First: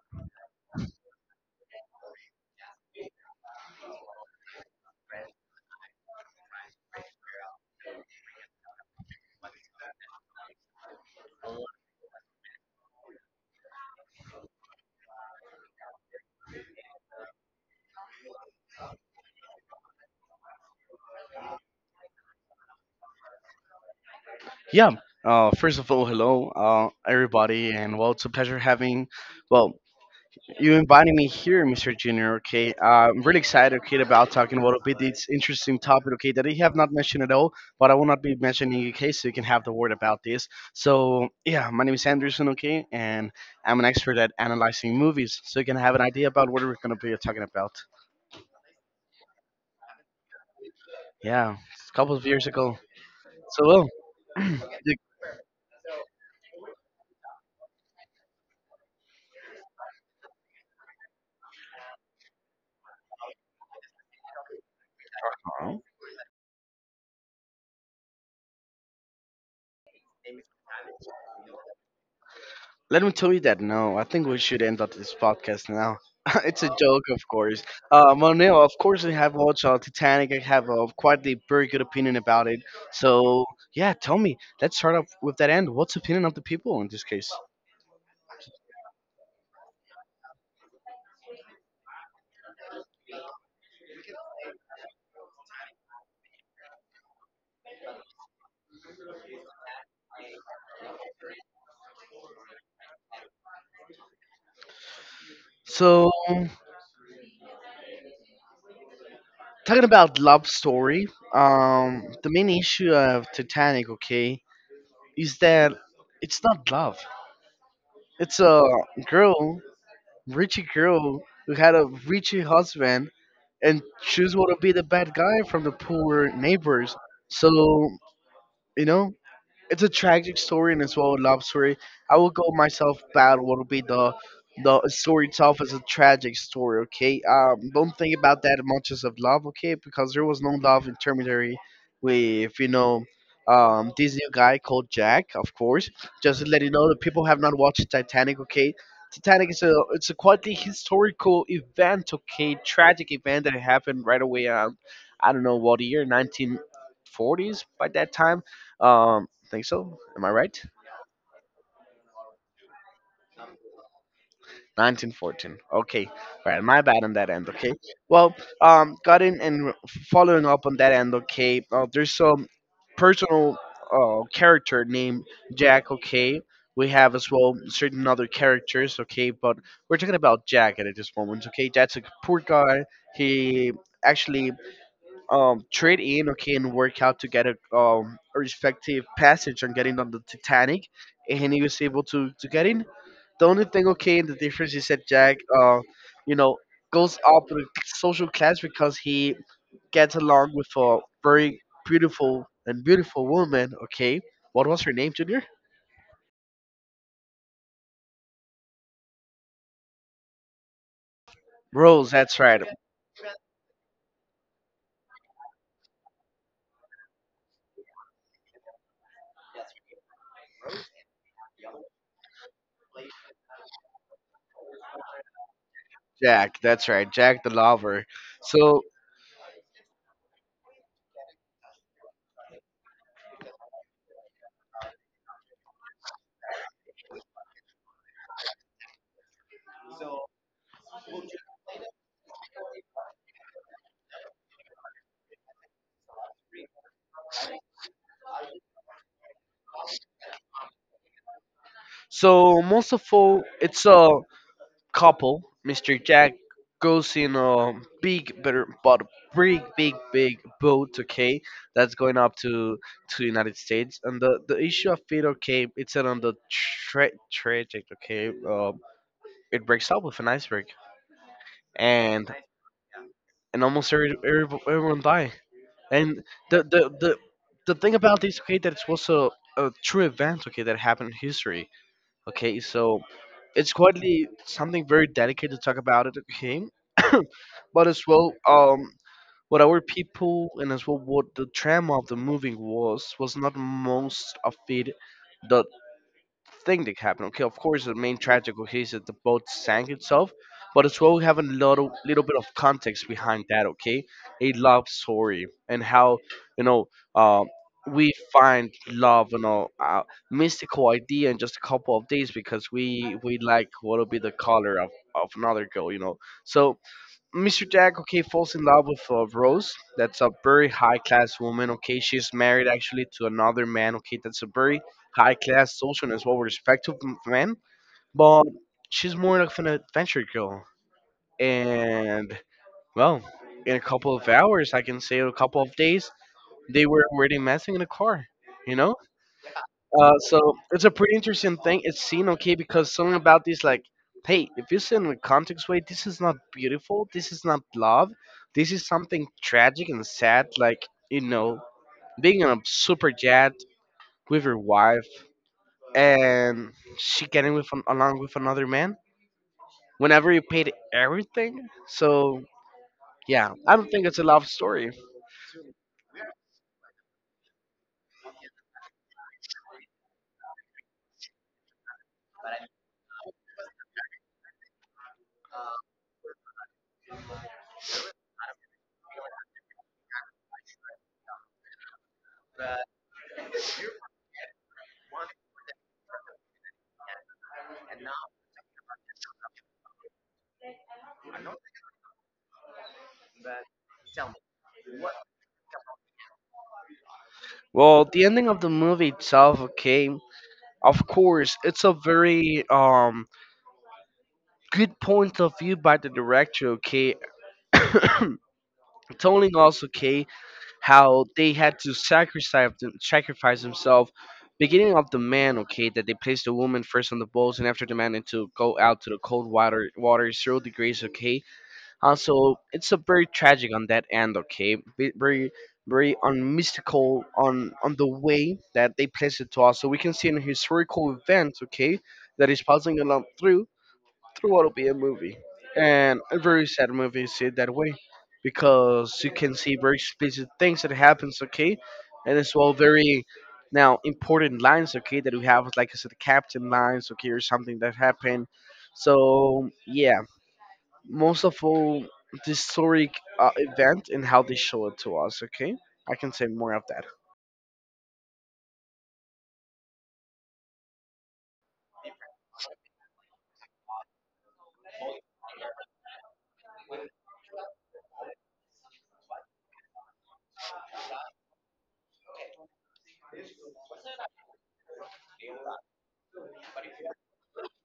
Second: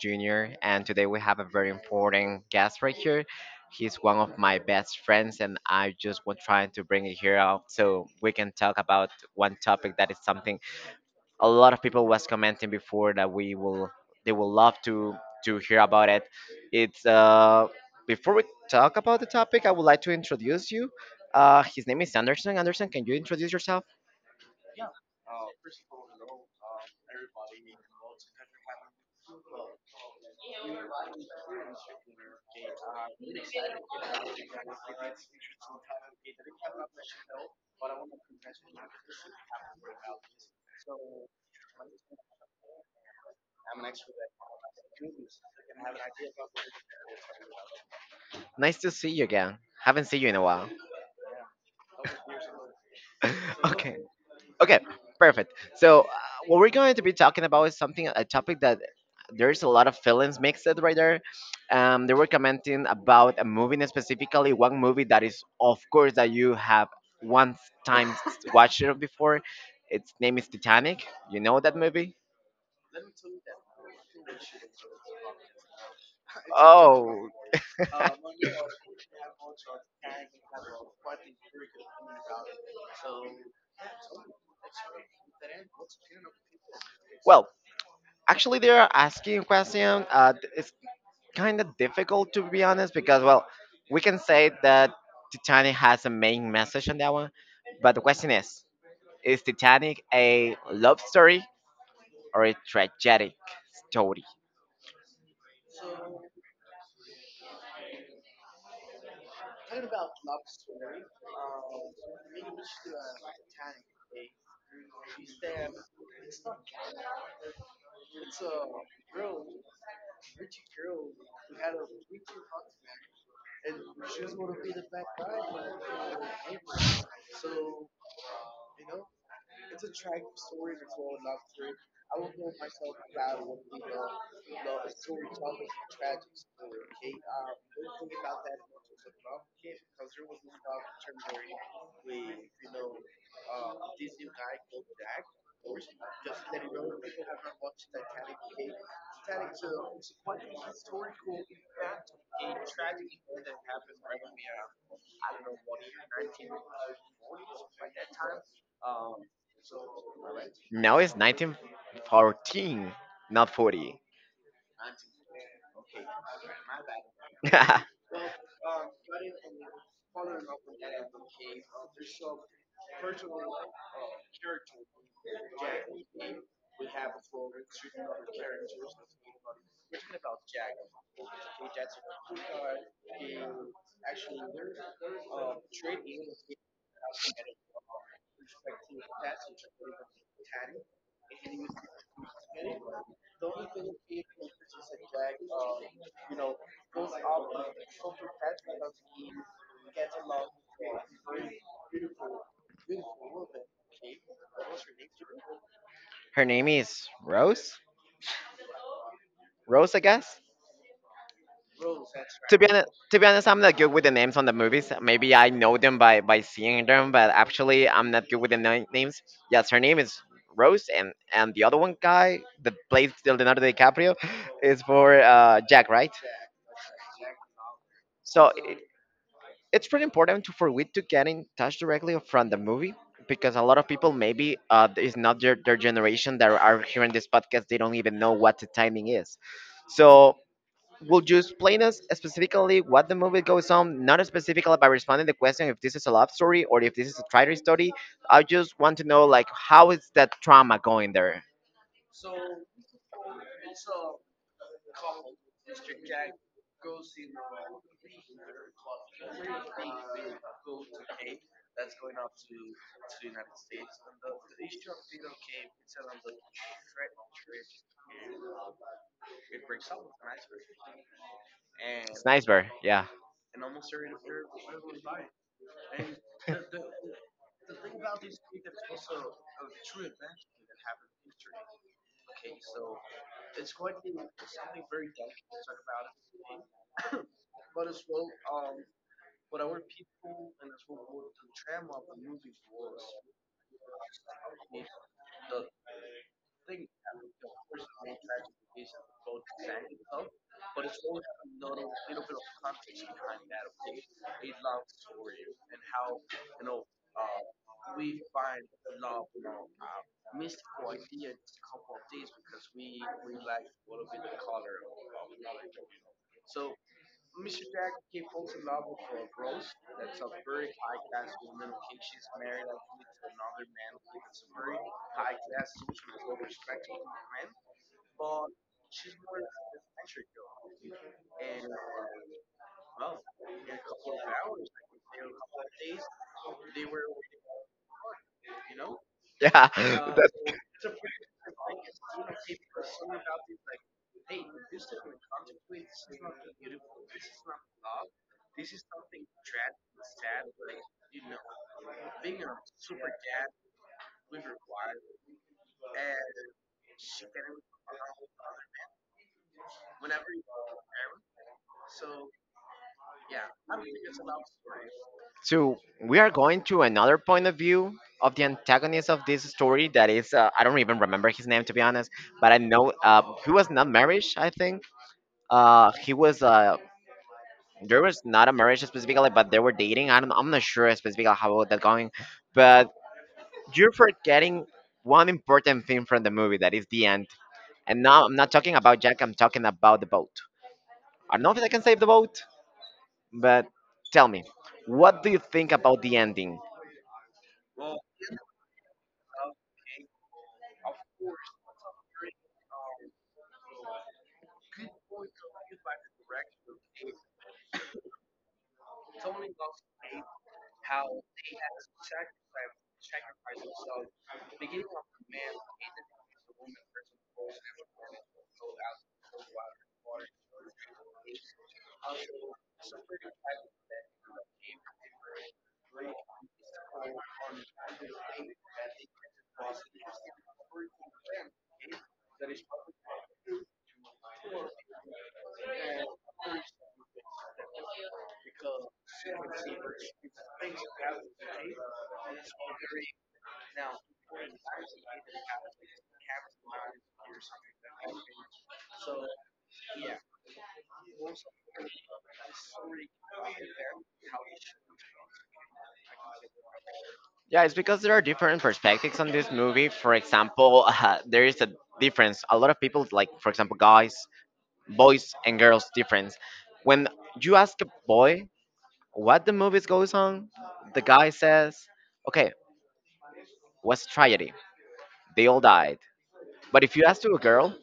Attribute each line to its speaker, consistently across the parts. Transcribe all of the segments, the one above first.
Speaker 1: Junior, and today we have a very important guest right here. He's one of my best friends, and I just was trying to bring it here out so we can talk about one topic that is something a lot of people was commenting before that we will they will love to hear about it. It's before we talk about the topic, I would like to introduce you. His name is Anderson. Anderson, can you introduce yourself?
Speaker 2: Yeah. First of all, hello, everybody, and well, it's a pleasure having, well, you inviting me here, Mr. Junior. Okay. I'm really excited, okay, about talking about a bit this interesting topic, okay, that I have not mentioned at all, but I will not be mentioning in case so you can have the word about this. So, yeah, my name is Anderson, okay, and I'm an expert at analyzing movies, so you can have an idea about what we're gonna be talking about.
Speaker 1: Nice to see you again. Haven't seen you in a while.
Speaker 2: Yeah, a couple of years ago. So, well,
Speaker 1: Okay. Okay,
Speaker 2: you
Speaker 1: perfect. What we're going to be talking about is something, a topic that there's a lot of feelings mixed right there. They were commenting about a movie, and specifically one movie that is, of course, that you have once time watched it before. Its name is Titanic. You know that movie?
Speaker 2: Let me tell you that no, I think we should end up this podcast now. It's a joke, of
Speaker 1: Oh,
Speaker 2: course. Monel, of course, we have watched Titanic. I have quite a very good opinion about it. So, yeah, tell me. Let's start off with that end. What's the opinion of the people in this case?
Speaker 1: well, actually, they are asking question. Kind of difficult to be honest, because well, we can say that Titanic has a main message on that one, but the question is Titanic a love story or a tragic story?
Speaker 2: So, talking about love story, the main issue of Titanic, okay, is that it's not love. It's a girl Richie girl who had a Richie husband, and she's want to be the bad guy from the poor neighbors. So, you know, it's a tragic story and as well a love story. I will go myself bad what'll be the story itself is a tragic story, okay? Um, don't think about that much as of love, okay? Because there was no love in Terminatory with, you know, um, this new guy called Jack, of course. Just to let you know that people have not watched Titanic, okay? Titanic is a it's a quite a historical event, okay, tragic event that happened right away, um, I don't know what year, 19 forties by that time. Um, think so. Am I right?
Speaker 1: No, it's 1914, not 40.
Speaker 2: 1914. Okay. All right. My bad on that end. Okay. Well, got in and following up on that end. Okay. There's some personal character named Jack. Okay. We have as well certain other characters. Okay. But we're talking about Jack at this moment. Okay. Jack's a poor guy. He actually, trade in. Okay, and work out to get a respective passage on getting on the Titanic, and he was able to get in. The only thing, okay, and the difference is that Jack, you know, goes up in social class because he gets along with a very beautiful and beautiful woman. Okay, what was her name, Junior?
Speaker 1: Her name is rose rose, I guess.
Speaker 2: Rose. That's
Speaker 1: To
Speaker 2: right.
Speaker 1: be honest, I'm not good with the names on the movies. Maybe I know them by seeing them, but actually, I'm not good with the names. Yes, her name is Rose, and the other one guy that plays Leonardo DiCaprio is for Jack, right?
Speaker 2: Jack. That's right, Jack the lover.
Speaker 1: So i-
Speaker 2: So,
Speaker 1: it's pretty important to for we to get in touch directly from the movie, because a lot of people maybe is not their generation that are hearing this podcast. They don't even know what the timing is. So will you explain us specifically what the movie goes on? Not specifically by responding the question if this is a love story or if this is a traitor story. I just want to know, like, how is that trauma going there?
Speaker 2: so, most of all, it's a couple, Mr. Jack goes in a big, better, but big, big, big boat, okay, that's going up to United States, and the issue of it, okay, it's on the tragic, okay, it breaks up with an iceberg,
Speaker 1: It's
Speaker 2: and
Speaker 1: nice, bear. Yeah,
Speaker 2: and almost every, everyone die, and the the the the thing about this, okay, that it was a true event, okay, that happened in history. Okay, so it's quietly something very delicate to talk about it. Okay, but as well, what our people and as well what the trama of the movie was not most of it. The thing that happened. Okay, of course, the main tragic okay is that the boat sank itself, but as well we have a little bit of context behind that. Okay, a love story and how you know, uh, we find love and all mystical idea in just a couple of days because we like what'll be the color of another girl. You know, so Mr. Jack, okay, falls in love with Rose. That's a very high class woman. Okay, she's married actually to another man. Okay, that's a very high class social and as well respectful man. But she's more of an adventure girl. And well, in a couple of hours, I can say a couple of days, they were already messing in a car. You know,
Speaker 1: yeah.
Speaker 2: so it's a pretty interesting thing. It's seen okay because something about this, like, hey, if you see it in a context way, this is not beautiful. This is not love. This is something tragic and sad. Like, you know, being on a super jet with your wife and she getting with an, along with another man. Whenever you paid everything, so yeah, I don't think it's a love story.
Speaker 1: So we are going to another point of view of the antagonist of this story. That is, I don't even remember his name, to be honest, but I know he was not marriage. I think he was. There was not a marriage specifically, but they were dating. I don't. I'm not sure specifically how was that going, but you're forgetting one important thing from the movie, that is the end. And now I'm not talking about Jack, I'm talking about the boat. I don't know if I can save the boat, but tell me, what do you think about the ending?
Speaker 2: Well, the ending of the movie itself, okay, of course, it's a very um, good point of view by the director, okay? Telling us, okay, how they had to sacrifice them, sacrifice themselves. Beginning of the man, okay, that they placed the woman first on the boats, and after the man had to go out to the cold water, zero degrees, okay. Also, it's a very tragic on that end, okay. Very, very unmystical on the way that they placed it to us. So we can see an historical event, okay, that is passing along through what'll be a movie. And a very sad movie is it that way because you can see very explicit things that happens, okay? And as well very now important lines, okay, that we have like I said the captain lines, okay, or something that happened. So yeah, most of all the historic event and how they show it to us, okay? I can say more of that.
Speaker 1: Yeah, it's because there are different perspectives on this movie. For example, there is a difference. A lot of people, like, for example, guys, boys, and girls, difference. When you ask a boy what the movie goes on, the guy says, okay, what's tragedy? They all died. But if you ask to a girl,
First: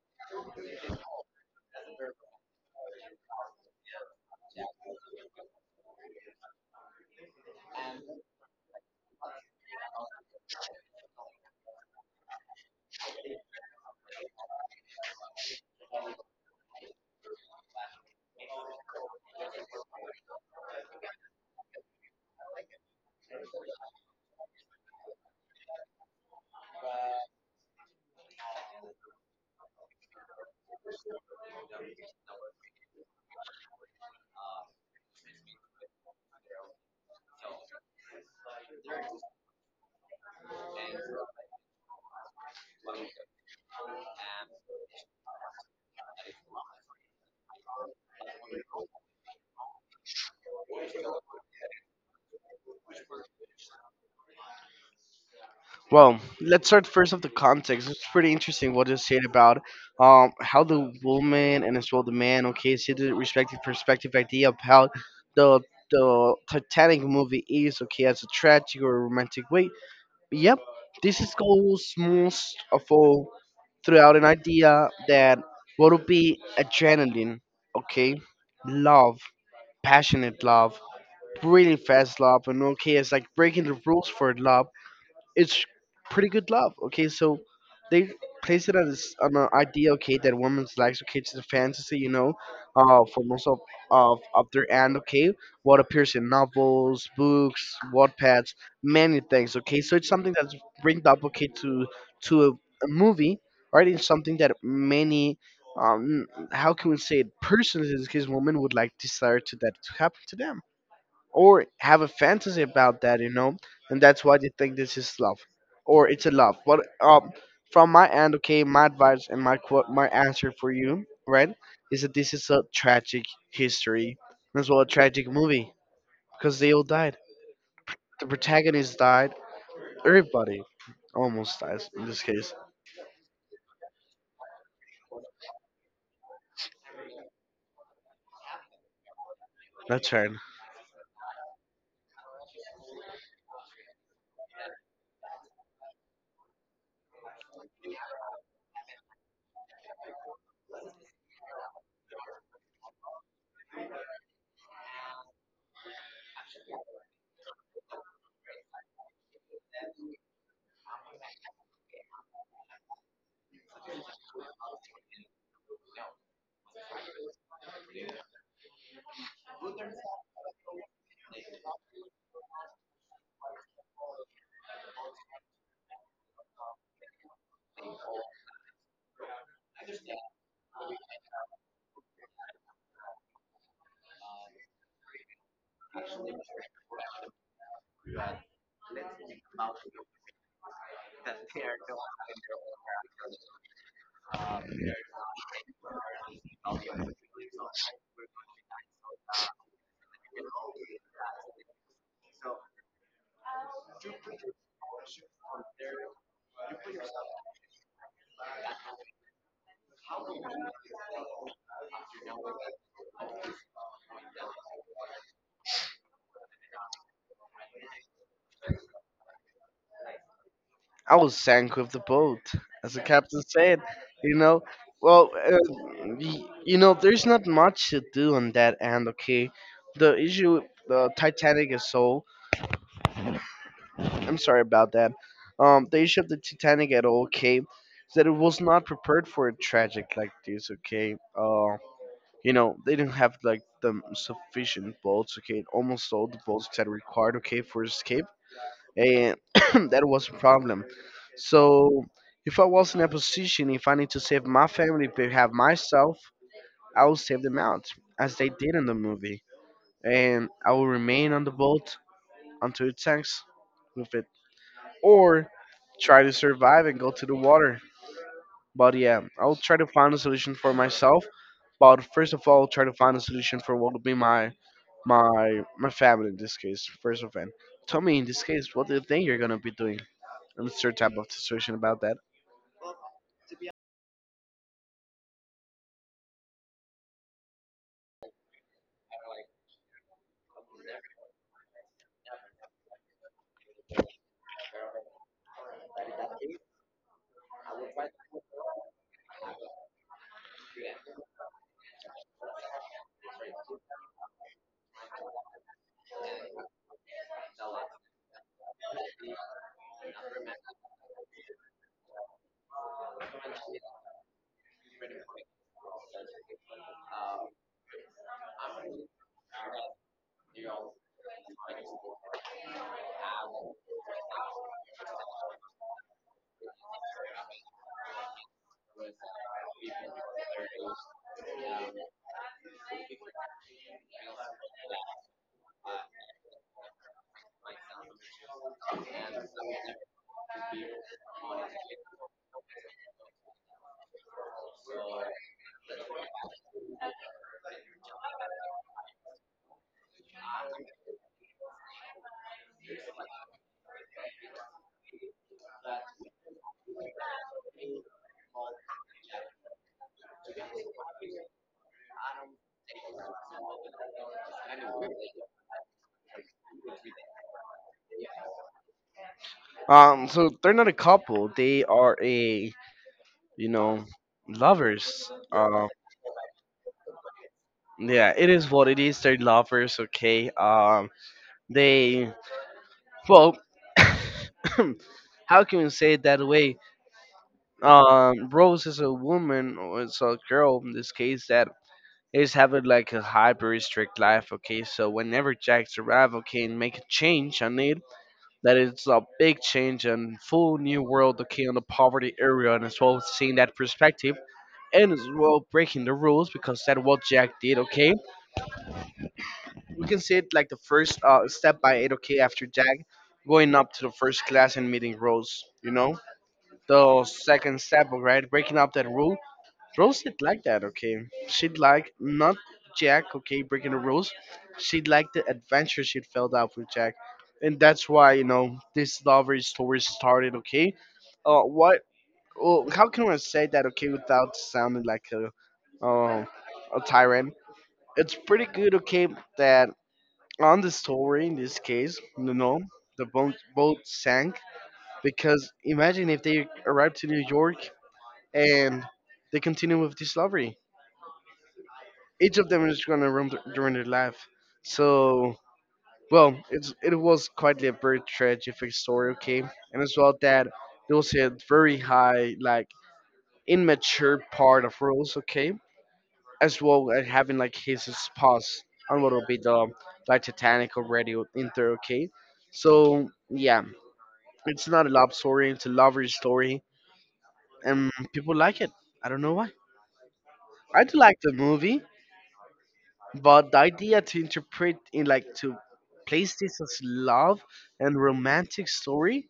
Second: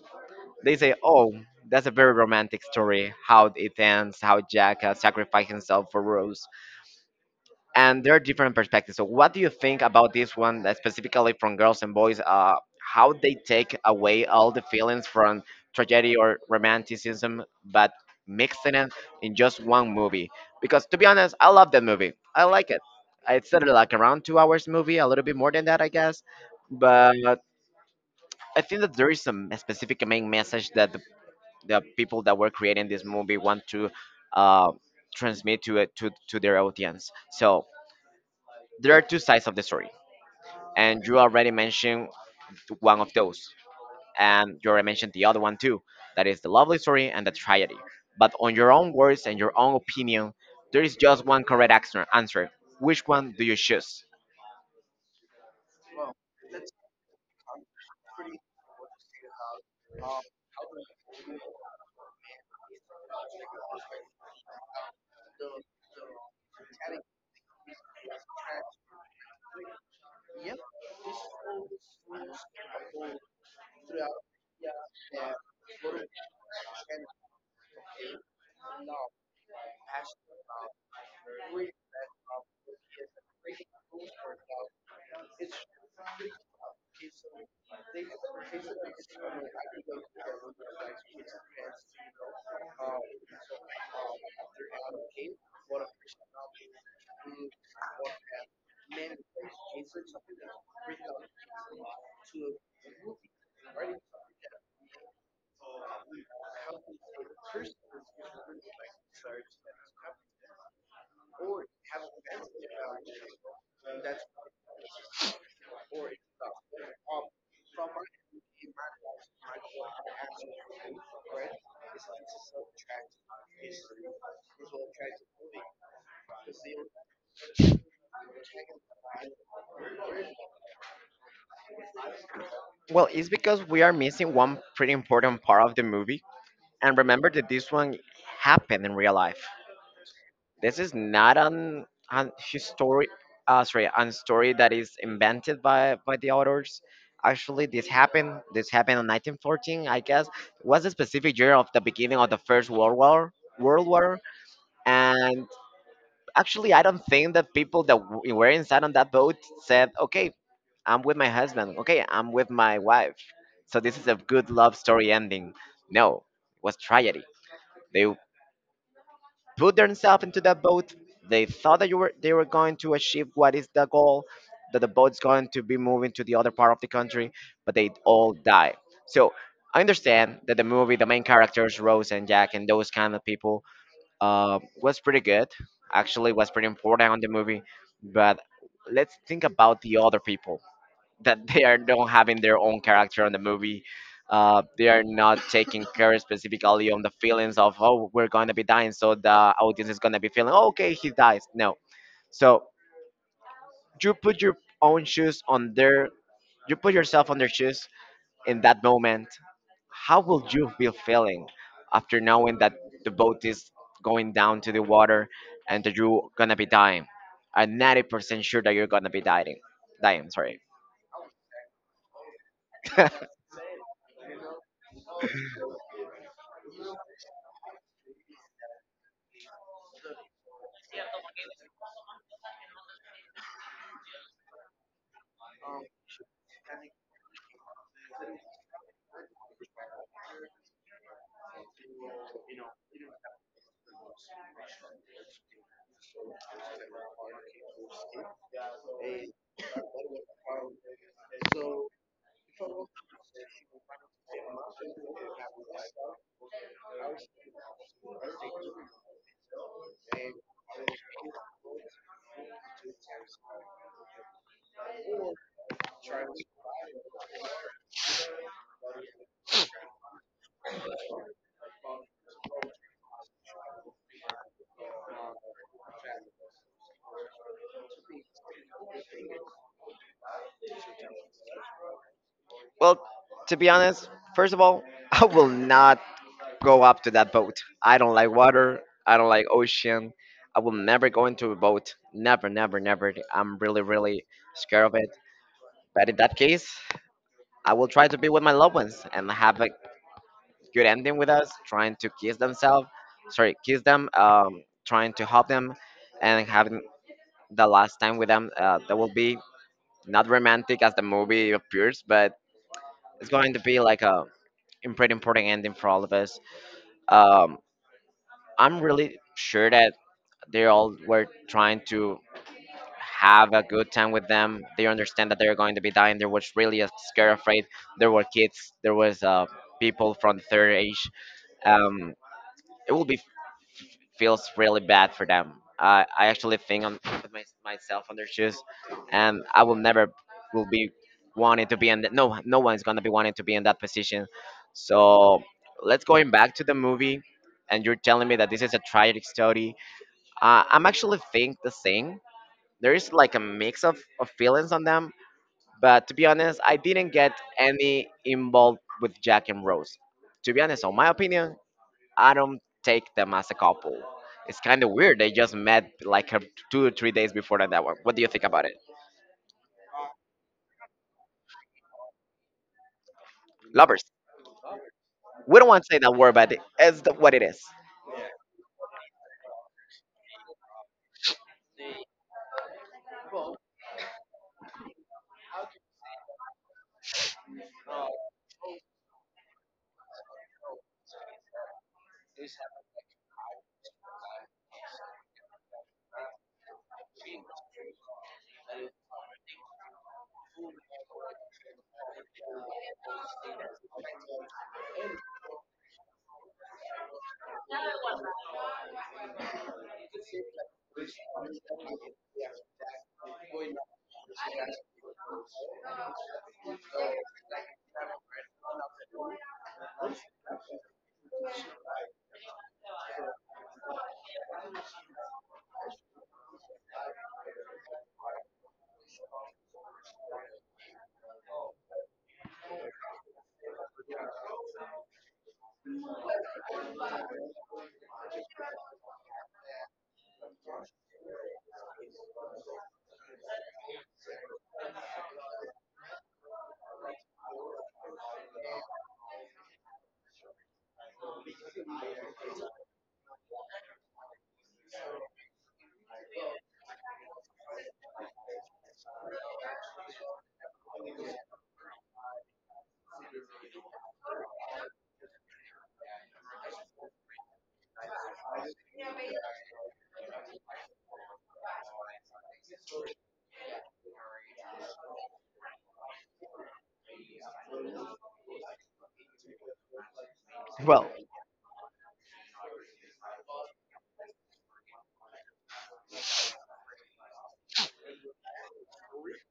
Speaker 1: they say, "Oh, that's a very romantic story. How it ends, how Jack sacrificed himself for Rose." And there are different perspectives. So, what do you think about this one, specifically from girls and boys? How they take away all the feelings from tragedy or romanticism, but mixing it in just one movie? Because to be honest, I love that movie. I like it. It's sort of like around 2 hours movie, a little bit more than that, I guess. But I think that there is some specific main message that the people that were creating this movie want to uh, transmit to it to their audience. So there are two sides of the story, and you already mentioned one of those, and you already mentioned the other one too, that is the lovely story and the tragedy. But on your own words and your own opinion, there is just one correct answer. Which one do you choose?
Speaker 2: Well, let's start first of the context. It's pretty interesting what you said about how the woman and as well the man, okay, see the respective perspective idea of how the the Titanic movie is, okay, as a tragic or romantic way. Yep, this is goes most of all throughout an idea that what would be adrenaline, okay, love, passionate love, really fast love, and okay, it's like breaking the rules for love, it's pretty good love. Okay, so they place it as on an idea, okay, that women's likes, okay, it's a fantasy, you know, for most of their end, okay, what appears in novels, books, Wattpads, many things, okay, so it's something that's bringed up, okay, to a movie, right? It's something that many, um, how can we say it, persons in this case, women would like desire to that to happen to them or have a fantasy about that, you know, and that's why they think this is love, or it's a love. But from my end, okay, my advice and my quote, my answer for you, right, is that this is a tragic history, as well a tragic movie because they all died. The protagonist died. Everybody almost dies in this case.
Speaker 1: Well, it's because we are missing one pretty important part of the movie, and remember that this one happened in real life.
Speaker 2: That's right.
Speaker 1: This is not an history, sorry, an story that is invented by the authors. Actually, this happened. This happened in 1914, I guess. It was a specific year of the beginning of the First World War. World War, and actually, I don't think that people that were inside on that boat said, "Okay, I'm with my husband. Okay, I'm with my wife. So this is a good love story ending." No, it was tragedy. They put themselves into that boat. They thought that you were they were going to achieve what is the goal, that the boat's going to be moving to the other part of the country, but they all die. So I understand that the movie, the main characters, Rose and Jack and those kind of people, was pretty good. Actually, was pretty important on the movie. But let's think about the other people that they are not having their own character on the movie. They are not taking care specifically on the feelings of, oh, we're gonna be dying, so the audience is gonna be feeling, "Oh, okay, he dies." No, so you put your own shoes on their, you put yourself on their shoes in that moment. How will you be feeling after knowing that the boat is going down to the water and that you're gonna be dying? I'm 90% sure that you're gonna be dying. Dying, sorry.
Speaker 2: I was sank with the boat, as the captain said. You know, well, you know, there's not much to do on that end. Okay, the issue, the Titanic is so. I'm sorry about that. The issue of the Titanic at all, okay, is that it was not prepared for a tragic like this. Okay, you know, they didn't have like the sufficient boats. Okay, almost all the boats that required. Okay, for escape and that was a problem. So if I was in a position, if I need to save my family, have myself, I will save them out, as they did in the movie, and I will remain on the boat until it sinks with it, or try to survive and go to the water. But yeah, I'll try to find a solution for myself. But first of all, try to find a solution for what would be my my family in this case, first of all. Tell me in this case, what do you think you're gonna be doing in a certain type of situation about that?
Speaker 1: Well, to be honest, first of all, I will not go up to that boat. I don't like water. I don't like ocean. I will never go into a boat. Never, never, never. I'm really scared of it. But in that case, I will try to be with my loved ones and have a good ending with us, trying to kiss themselves, sorry, kiss them, trying to help them, and having the last time with them. That will be not romantic as the movie appears, but it's going to be like a pretty important ending for all of us. um, I'm really sure that they all were trying to have a good time with them. They understand that they're going to be dying. They was really scared, afraid. There were kids. There was people from the third age. Um, it will be feels really bad for them. I actually think on put myself on their shoes, and I will never will be wanting to be in. The, no, no one's gonna be wanting to be in that position. So let's going back to the movie, and you're telling me that this is a tragic story. I'm actually think the same. There is like a mix of feelings on them, but to be honest, I didn't get any involved with Jack and Rose. To be honest, on my opinion, I don't take them as a couple. It's kind of weird. They just met like 2 or 3 days before that one. What do you think about it?
Speaker 2: So they're not a couple; they are a you
Speaker 1: Lovers.
Speaker 2: know lovers.
Speaker 1: We don't want to say that word, but it's the, what it is.
Speaker 2: Yeah, it is what it is. They're lovers, okay. They well, how can we say it that way? Rose is a woman, or it's a girl in this case that is having like a hyper strict life, okay? So whenever Jack's arrive, okay, and make a change on it, that is a big change and full new world, okay, on the poverty area, and as well seeing that perspective, and as well breaking the rules because that what Jack did, okay? We can see it like the first step by it, okay, after Jack going up to the first class and meeting Rose, you know? The second step, right, breaking up that rule Rose did like that, okay. She'd like not Jack, okay, breaking the rules. She'd like the adventure she felt out with Jack, and that's why you know this lover story started, okay. What? Well, how can I say that, okay, without sounding like uh, a tyrant? It's pretty good, okay, that on the story in this case, you know, the boat sank because imagine if they arrived to New York and they continue with this lover. Each of them is gonna during their life. So, well, it was quite a very tragic story, okay, and as well that there was a very high like immature part of Rose, okay, as well as having like his spouse on what will be the like Titanic already in there, okay. So yeah, it's not a love story; it's a lover story, and people like it. I don't know why. I
Speaker 1: Well,
Speaker 2: do like the movie, but the idea to interpret in like to place this as love and romantic story,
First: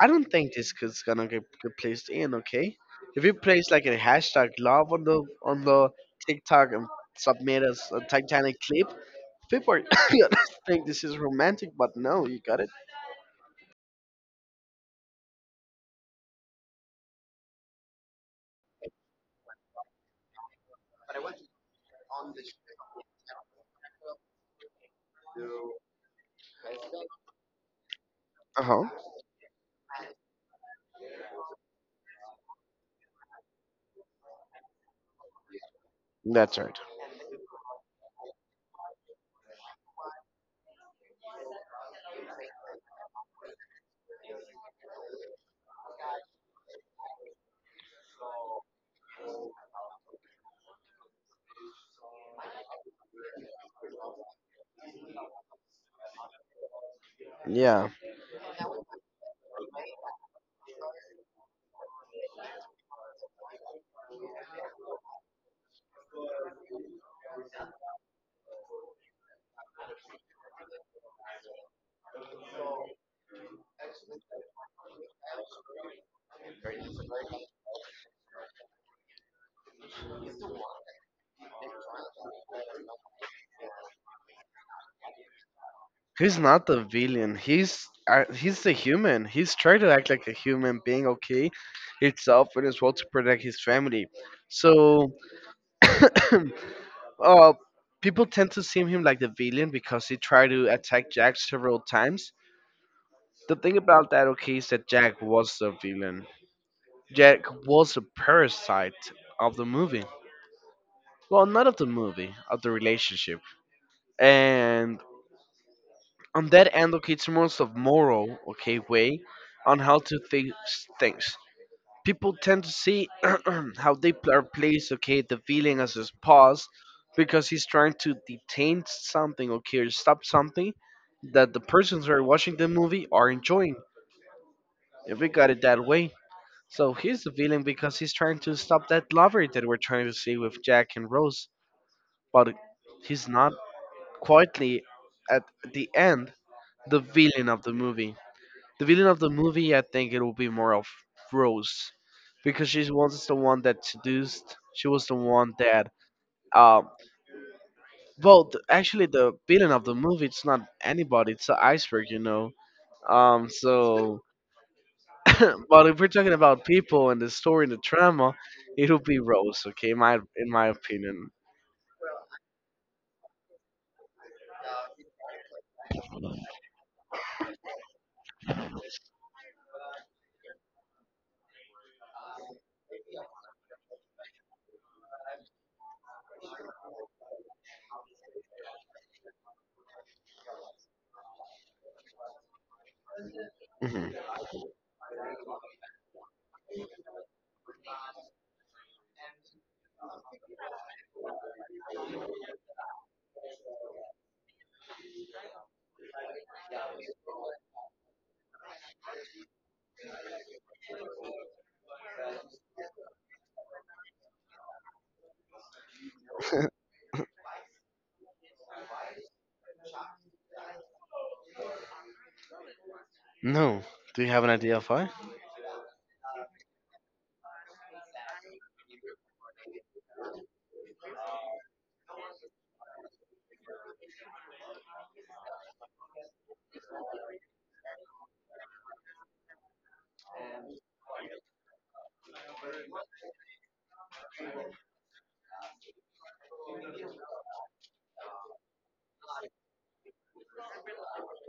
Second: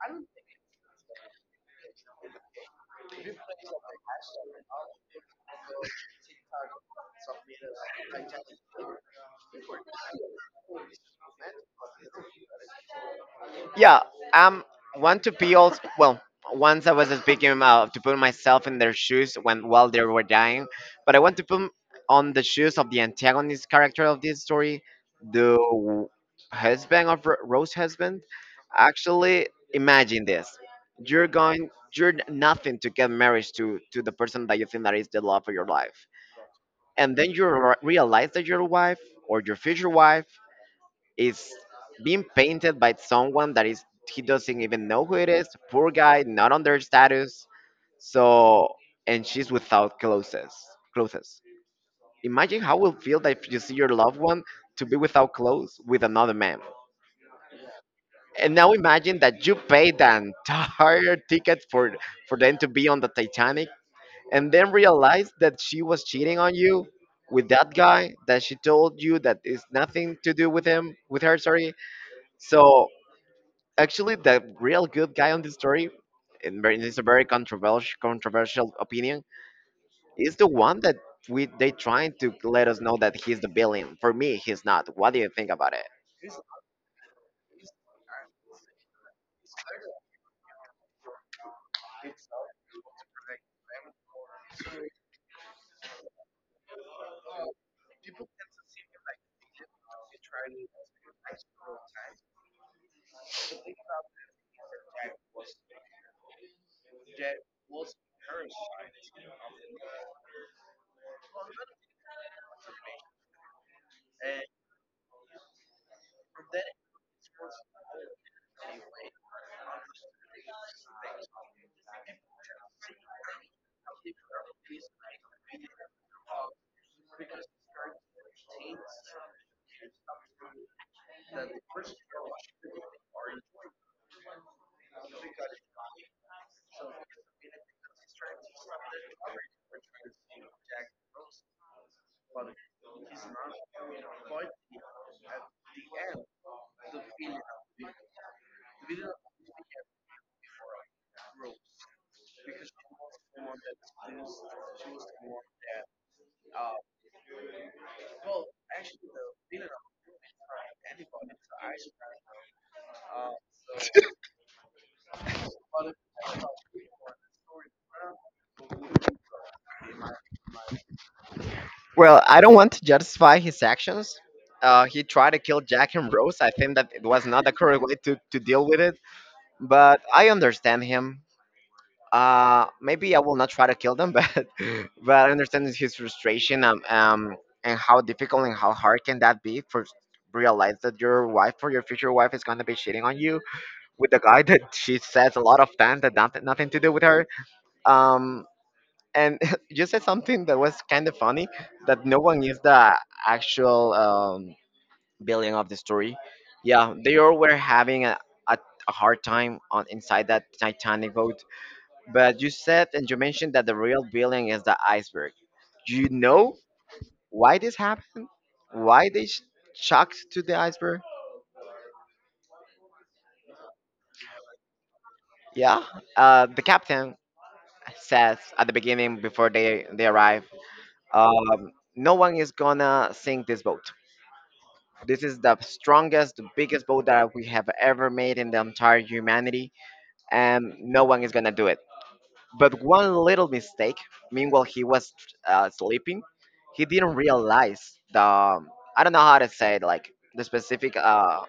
Speaker 2: I don't think this is gonna get placed in, okay. If you place like a hashtag love on the TikTok and submit us a Titanic clip, people are gonna think this is romantic, but no, you got it.
Speaker 1: yeah, um, want to be also well. Once I was speaking about to put myself in their shoes when while they were dying, but I want to put on the shoes of the antagonist character of this story, the husband of Rose husband.
Speaker 2: Uh-huh.
Speaker 1: Actually, imagine this: you're going, you're nothing to get married to the person that you think that is the love of your life,
Speaker 2: That's right.
Speaker 1: and then you realize that your wife or your future wife is being painted by someone that is, he doesn't even know who it is. Poor guy, not on their status. So and she's without clothes. Clothes. Imagine how will feel that if you see your loved one to be without clothes with another man.
Speaker 2: Yeah.
Speaker 1: And now imagine that you paid the entire ticket for them to be on the Titanic, and then realize that she was cheating on you with that guy that she told you that is nothing to do with him, with her, sorry. So actually the real good guy on this story, and very- it's a very controversial opinion, is the one that we they trying to let us know that he's the villain. For me, he's not. What do you think about it?
Speaker 2: He's not the villain. He's the human. He's trying to act like a human being, okay, himself and as well to protect his family. So, uh, people tend to see him like the villain because he tried to attack Jack several times. The thing about that, okay, is that Jack was the villain. Jack was a parasite of the movie. Well, not of the movie, of the relationship. And and that advocates most of moral, okay, way on how to think things. People tend to see how they are placed, okay, the feeling as his pause because he's trying to detain something, okay, or stop something that the persons who are watching the movie are enjoying. If we got it that way. So here's the villain because he's trying to stop that lover that we're trying to see with Jack and Rose, but he's not quietly at the end the villain of the movie. The villain of the movie, I think it will be more of Rose, because she was the one that seduced. She was the one that. Um, Actually, the villain of the movie it's not anybody. It's an iceberg, you know. Um, so, but if we're talking about people and the story and the trauma, it'll be Rose. Okay, my in my opinion.
Speaker 1: Well, I don't want to justify his actions. He tried to kill Jack and Rose. I think that it was not the correct way to deal with it, but I understand him. Maybe I will not try to kill them but I understand his frustration and how difficult and how hard can that be for realize that your wife or your future wife is going to be cheating on you
Speaker 2: Hmm.
Speaker 1: with the guy that she says a lot of times that nothing to do with her. Um and you said something that was kind of funny, that no one is the actual villain of the story. Yeah, they all were having a, a hard time on inside that Titanic boat. But you said, and you mentioned, that the real billing is the iceberg. Do you know why this happened? Why they shocked to the iceberg?
Speaker 2: No, do you have an idea of why?
Speaker 1: Yeah, the captain says at the beginning, before they arrive, no one is gonna sink this boat. This is the strongest, the biggest boat that we have ever made in the entire humanity, and no one is gonna do it. But one little mistake, meanwhile he was sleeping, he didn't realize the I don't know how to say it, like the specific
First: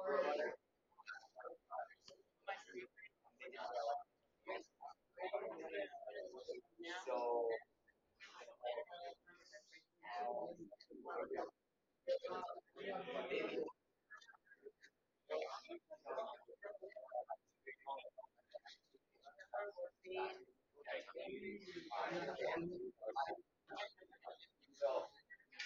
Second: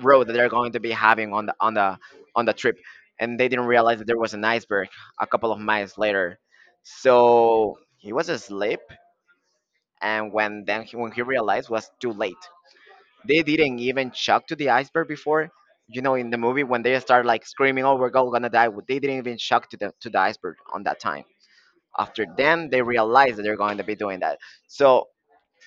Speaker 1: road that they're going to be having on the trip, and they didn't realize that there was an iceberg a couple of miles later. So he was asleep, and when when he realized, was too late. They didn't even shock to the iceberg before. You know, in the movie when they start like screaming, "Oh, we're all gonna die," they didn't even shock to the iceberg on that time. After then they realize that they're going to be doing that. So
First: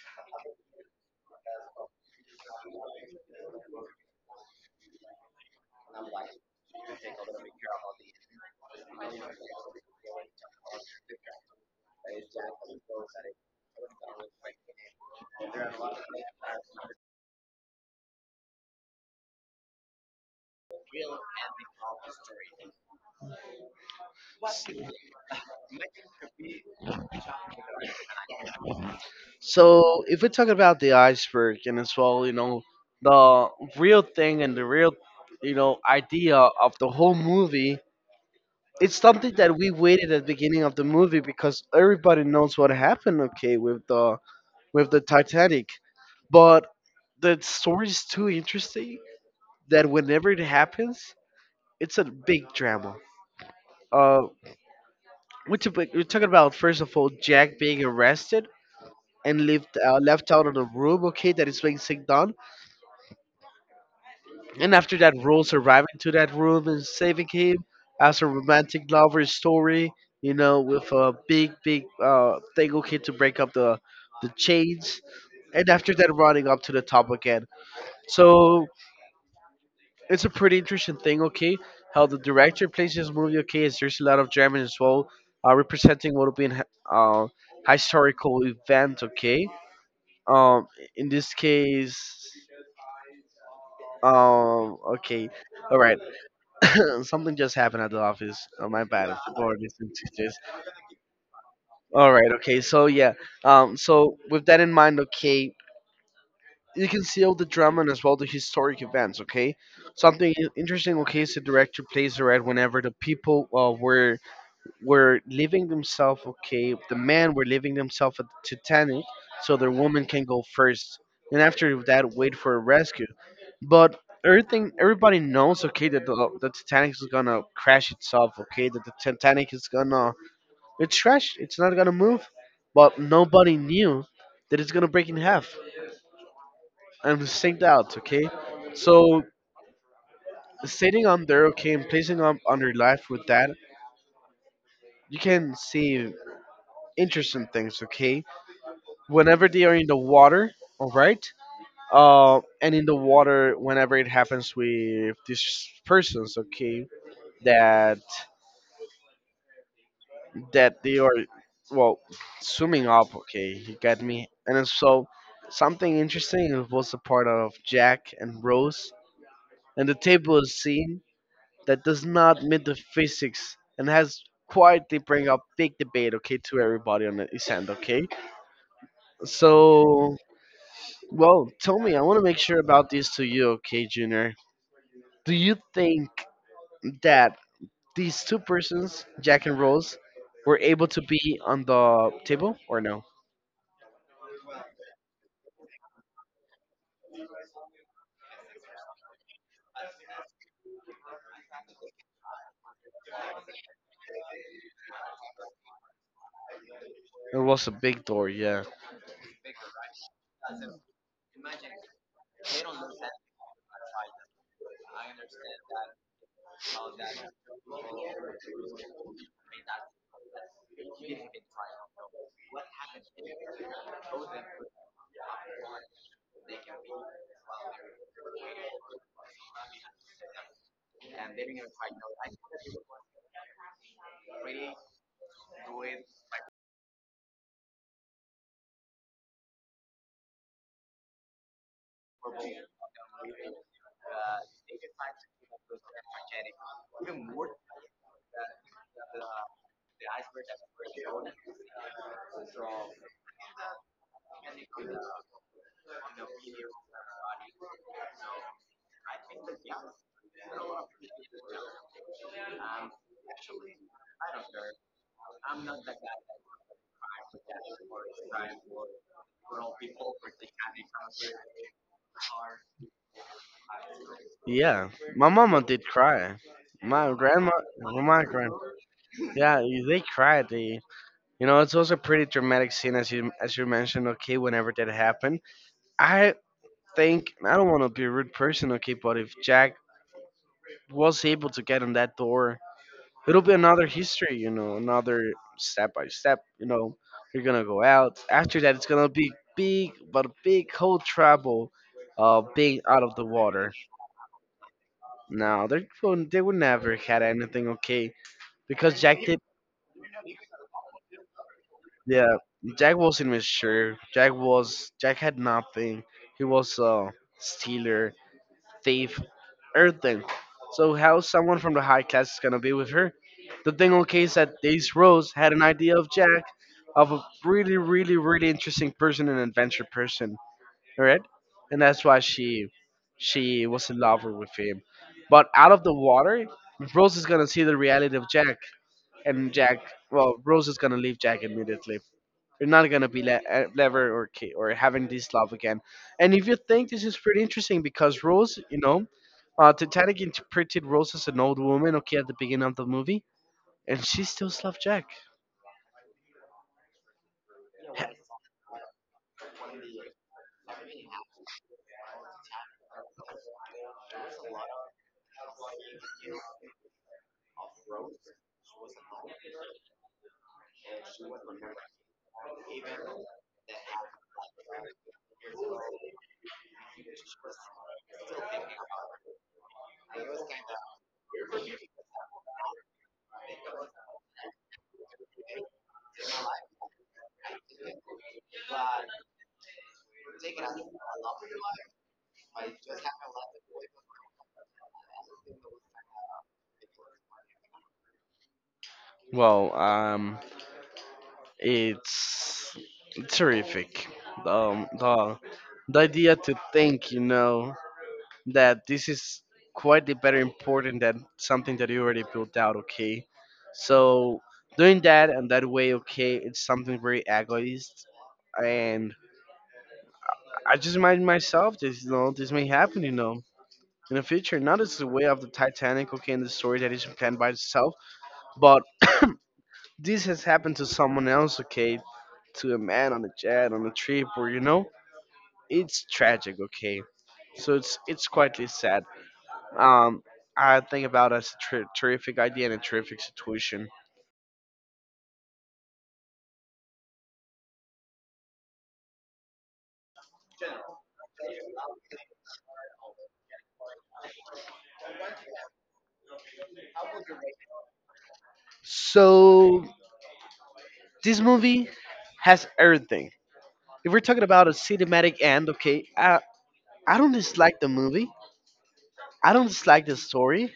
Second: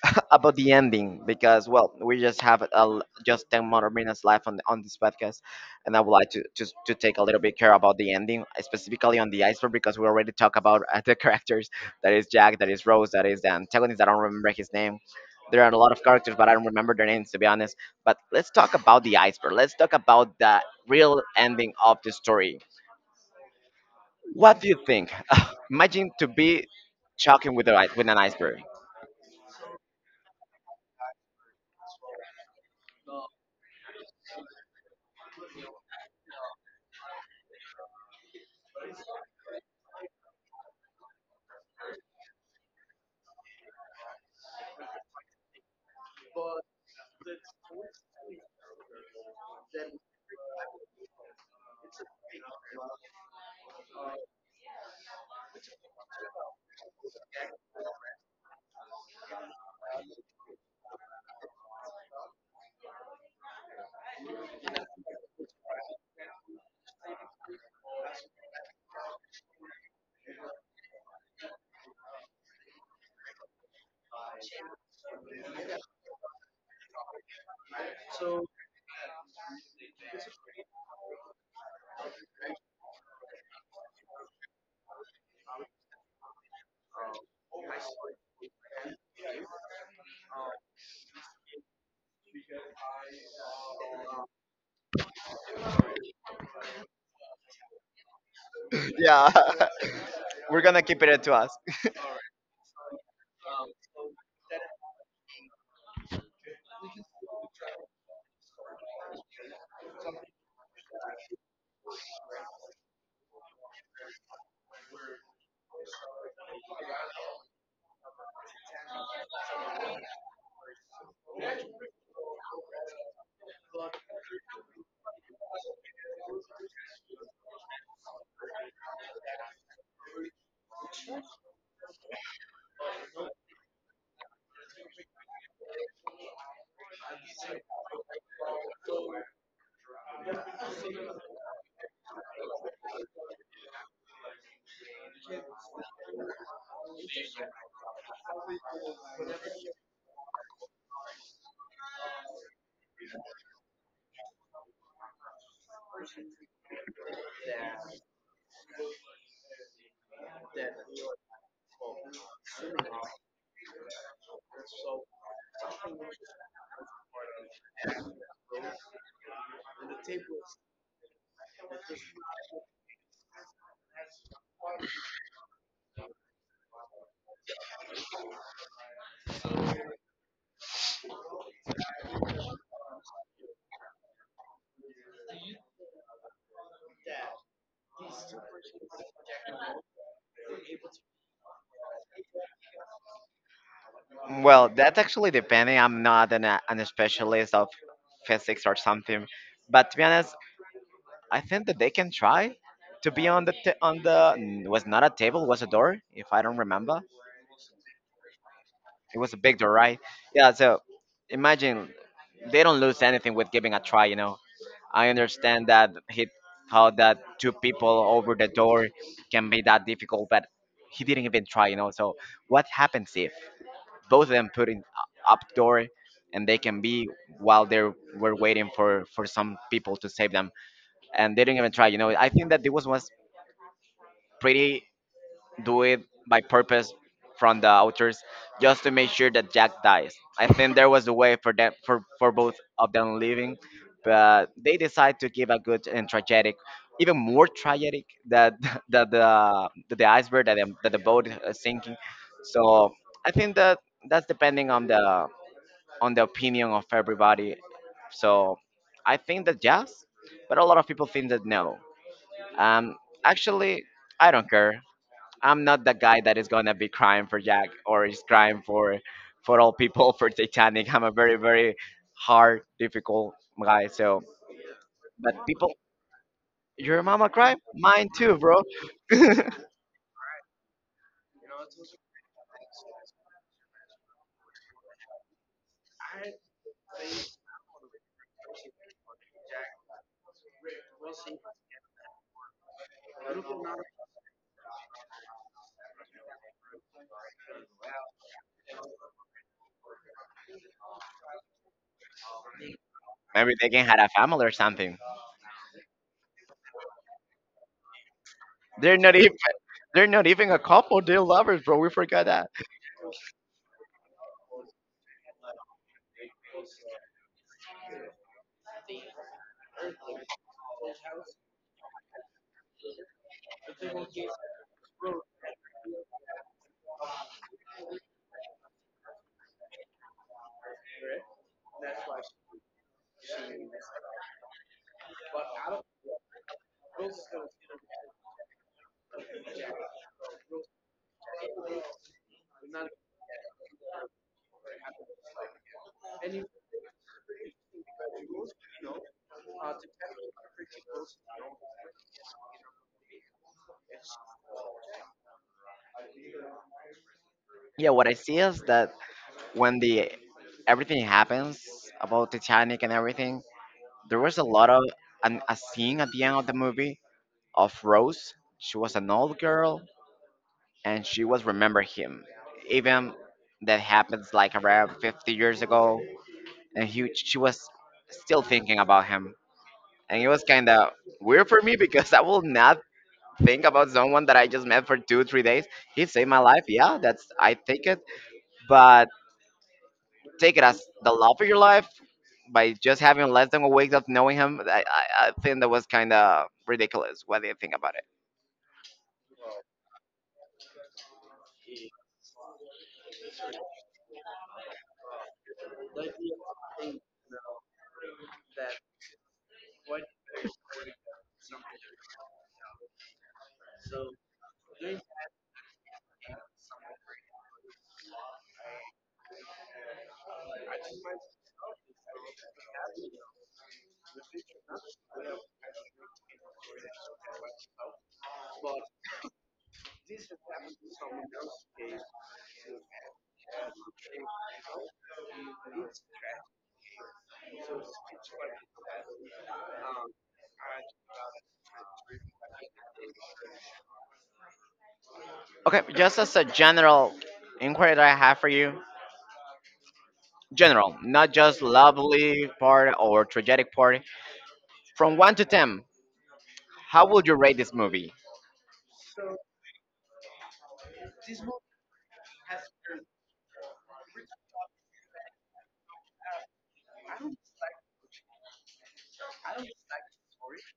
Speaker 1: about the ending, because well, we just have just 10 more minutes left on this podcast, and I would like to just to take a little bit care about the ending, specifically on the iceberg, because we already talked about the characters. That is Jack, that is Rose, that is the antagonist. I don't remember his name. There are a lot of characters, but I don't remember their names, to be honest. But let's talk about the iceberg, let's talk about the real ending of the story. What do you think? Imagine to be talking with an iceberg.
Speaker 2: So if we talk about the iceberg and as well, you know, the real thing and the real, you know, idea of the whole movie, it's something that we waited at the beginning of the movie because everybody knows what happened, okay, with the Titanic. But the story is too interesting that whenever it happens, it's a big drama. Uh, we're talking about first of all Jack being arrested and left left out of the room. Okay, that is being signed on. And after that, Rose arriving to that room and saving him as a romantic lover story, you know, with a big, big thing, okay, to break up the chains. And after that, running up to the top again. So it's a pretty interesting thing, okay, how the director plays this movie, okay, is there's a lot of German as well, representing what will be an uh, historical event, okay. Um, in this case, okay, all right. Something just happened at the office. Oh, my bad. I
Speaker 1: Yeah,
Speaker 2: forgot this Tuesdays.
Speaker 1: we're gonna keep it to us.
Speaker 2: All right. Okay. So yeah. So with that in mind, okay, you can see all the drama and as well the historic events. Okay. Something interesting. Okay, is the director plays the right whenever the people were leaving themselves, okay. The men were leaving themselves at the Titanic so their woman can go first, and after that wait for a rescue. But everything everybody knows okay that the Titanic is gonna crash itself, okay, that the Titanic is gonna it's trash, it's not gonna move, but nobody knew that it's gonna break in half and sink out, okay. So sitting on there, okay, and placing on their life with that, you can see interesting things okay whenever they are in the water, all right, and in the water whenever it happens with these persons, okay, that that they are, well, swimming up, okay, you get me, and then so something interesting was a part of Jack and Rose, and the table is scene that does not meet the physics and has quietly bring up big debate okay to everybody on the island, okay. So well, tell me, I want to make sure about this to you, okay, Junior. Do you think that these two persons, Jack and Rose, were able to be on the table or no?
Speaker 1: Well, that's actually depending. I'm not an specialist of physics or something, but to be honest, I think that they can try to be on the was not a table, was a door. If I don't remember,
Speaker 2: It was a big door, yeah.
Speaker 1: it was a big door, right? Yeah. So imagine, they don't lose anything with giving a try. I understand that he how that two people over the door can be that difficult, but he didn't even try. So what happens if both of them put in up door and they can be, while they were waiting for some people to save them, and they didn't even try. I think that this was pretty do it by purpose from the authors, just to make sure that Jack dies. I think there was a way for them, for both of them living, but they decide to give a good and tragic, even more tragic that that the iceberg, that the boat is sinking. So I think that that's depending on the opinion of everybody. So I think that yes, but a lot of people think that no. Um, Actually, I don't care. I'm not the guy that is gonna be crying for Jack, or is crying for all people for Titanic. I'm a very very hard, difficult guy. So,
Speaker 2: Yeah, my
Speaker 1: but
Speaker 2: mama
Speaker 1: people,
Speaker 2: did cry.
Speaker 1: your
Speaker 2: My
Speaker 1: mama
Speaker 2: grandma,
Speaker 1: cry,
Speaker 2: oh,
Speaker 1: mine
Speaker 2: my
Speaker 1: too,
Speaker 2: grand,
Speaker 1: bro. Maybe
Speaker 2: yeah, they cried. They, you know, it was a pretty dramatic scene, as you mentioned. Okay, whenever that happened, I think I don't want to be a rude person. Okay, but if Jack was able to get on that door, it'll be another history, you know, another step by step, you know. You're gonna go out. After that, it's gonna be big, but a big whole trouble of being out of the
Speaker 1: they
Speaker 2: water.
Speaker 1: can have a family or something.
Speaker 2: Now they they would never had anything okay
Speaker 1: They're
Speaker 2: because
Speaker 1: not
Speaker 2: Jack
Speaker 1: even
Speaker 2: did.
Speaker 1: they're not even a couple. They're lovers, bro. We forgot
Speaker 2: Yeah,
Speaker 1: that.
Speaker 2: Jack wasn't mature. Jack had nothing. He was a stealer, thief, everything. So how someone from the high class is gonna be with her? The thing okay is that Daisy Rose had an idea of Jack, of a really, really, really interesting person, an adventure person, alright? And that's why she was in love with him. But out of the water, Rose is gonna see the reality of Jack, and Jack, well, Rose is gonna leave Jack immediately. You're not gonna be lever or or having this love again. And if you think this is pretty interesting, because Rose, you know, Titanic interpreted Rose as an old woman, okay, at the beginning of the movie, and she still loved Jack.
Speaker 1: Yeah, what I see is that when the everything happens about Titanic and everything, there was a scene at the end of the movie of Rose. She was an old girl and she was remember him. Even that happens like around 50 years ago and she was still thinking about him. And it was kind of weird for me because I will not think about someone that I just met for two, 3 days. He saved my life. Yeah, that's, I take it. But take it as the love of your life by just having less than a week of knowing him. I think that was kind of ridiculous. What do you think about?
Speaker 2: Well, it's terrific. Um, the the idea to think, you know, that this is quite the better important than something that you already built out, okay. So doing that and that way, okay, it's something very egoist, and I just remind myself this, you know, this may happen, you know, in the future, not as the way of the Titanic, okay, and the story that is planned by itself, but this has happened to someone else, okay, to a man on a jet on a trip or, you know, it's tragic, okay, so it's quite sad. Um, I think about it as a terrific idea and a terrific situation.
Speaker 1: Okay, just as a general inquiry that I have for you, general, not just lovely part or tragic part. From 1 to 10, how would you rate this movie?
Speaker 2: So this movie has everything. If we're talking about a cinematic end, okay, I don't dislike the movie. I don't dislike the story.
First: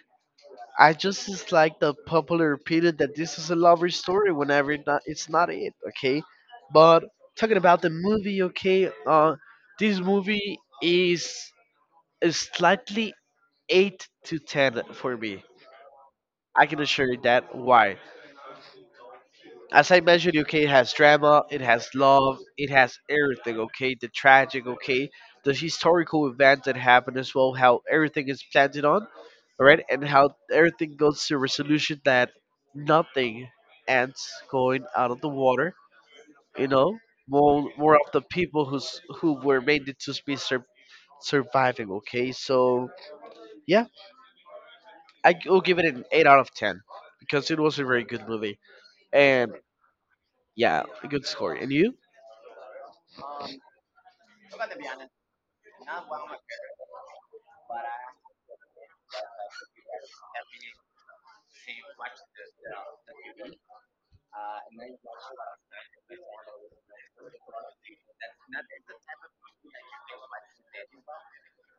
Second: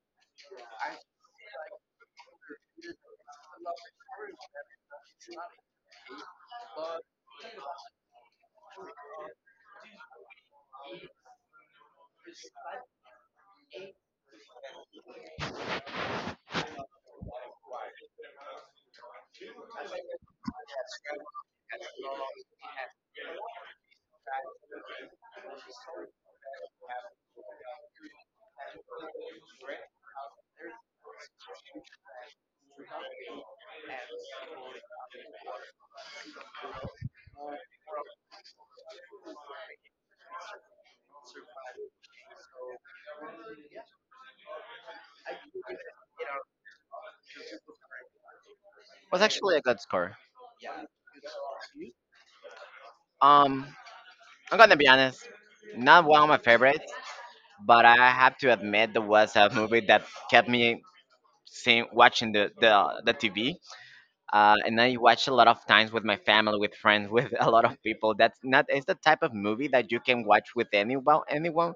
Speaker 2: I just dislike the popular opinion that this is a lover story whenever it not, it's not it, okay? But talking about the movie, okay, this movie is a slightly 8 to 10 for me. I can assure you that. Why? As I mentioned, okay, it has drama, it has love, it has everything, okay? The tragic, okay? The historical event that happened as well, how everything is planted on, alright? And how everything goes to resolution that nothing ends going out of the water, you know? More of the people who were made it to be surviving, okay? So, yeah, I will give it an 8 out of 10 because it was a very good movie.
Speaker 1: Was
Speaker 2: And,
Speaker 1: actually a good score.
Speaker 2: yeah, a good score. And you?
Speaker 1: Um, I'm gonna be honest, not one of my favorites, but I have to admit there was a movie that kept me seeing watching the TV. And I watched a lot of times with my family, with friends, with a lot of people. That's not, it's the type of movie that you can watch with anyone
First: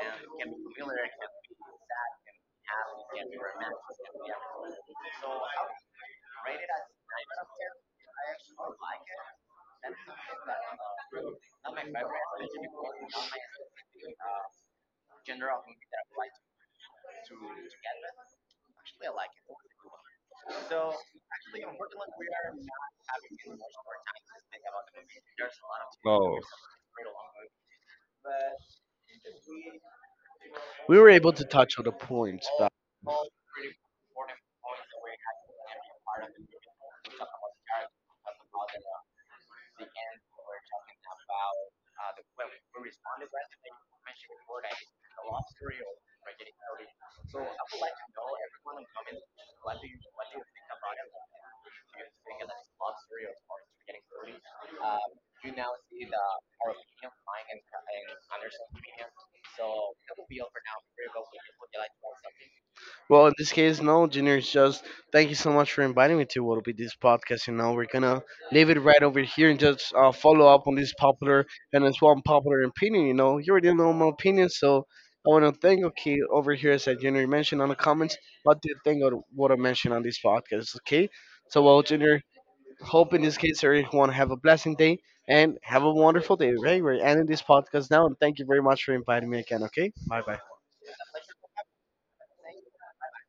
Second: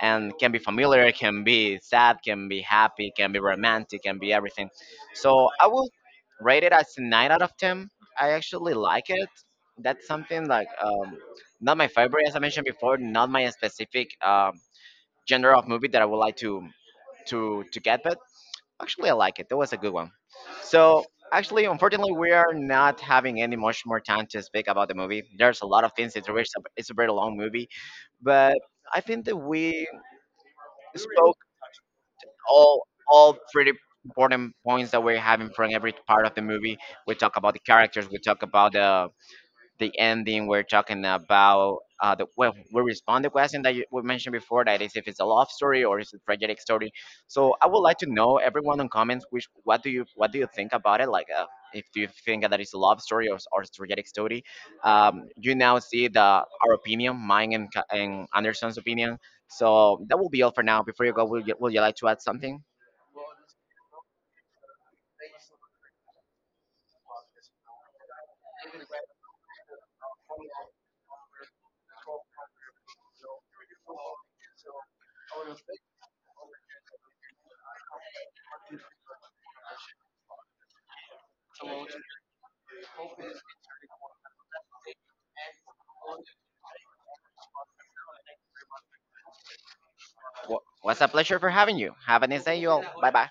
Speaker 1: and can be familiar, can be sad, can be happy, can be romantic, can be everything. So I will rate it as a 9 out of 10. I actually like it. That's something like not my favorite, as I mentioned before, not my specific genre of movie that I would like to get, but actually I like it. That was a good one. So actually, unfortunately, we are not having any much more time to speak about the movie. There's a lot of things. It's a very long movie, but I think that we
Speaker 2: We were able
Speaker 1: spoke
Speaker 2: to touch on the points, but
Speaker 1: all pretty important points that we're having from every part of the movie. We talk about the characters. We talk about the ending. We're talking about we respond the question that you, we mentioned before. That is, if it's a love story or it's a tragic story. So I would like to know everyone on comments. Which what do you think about it? Like. If do you think that it's a love story or tragic story, you now see the our opinion, mine and Anderson's opinion. So that will be all for now. Before you go, would you like to add something?
Speaker 2: well, in this case, no, Junior is just thank you so much for inviting me to what'll be this podcast. You know, we're gonna leave it right over here and just follow up on this popular and as well unpopular opinion. You know, you already know my opinion, so I want to thank okay over here as that Junior mentioned on the comments. What do you think of what I mentioned on this podcast? Okay, so well, Junior, hope in this case everyone have a blessing day and have a wonderful day, right? We're ending this podcast now and thank you very much for inviting me again, okay?
Speaker 1: Wa- was a pleasure for having you. Have a nice day, you all. Bye bye.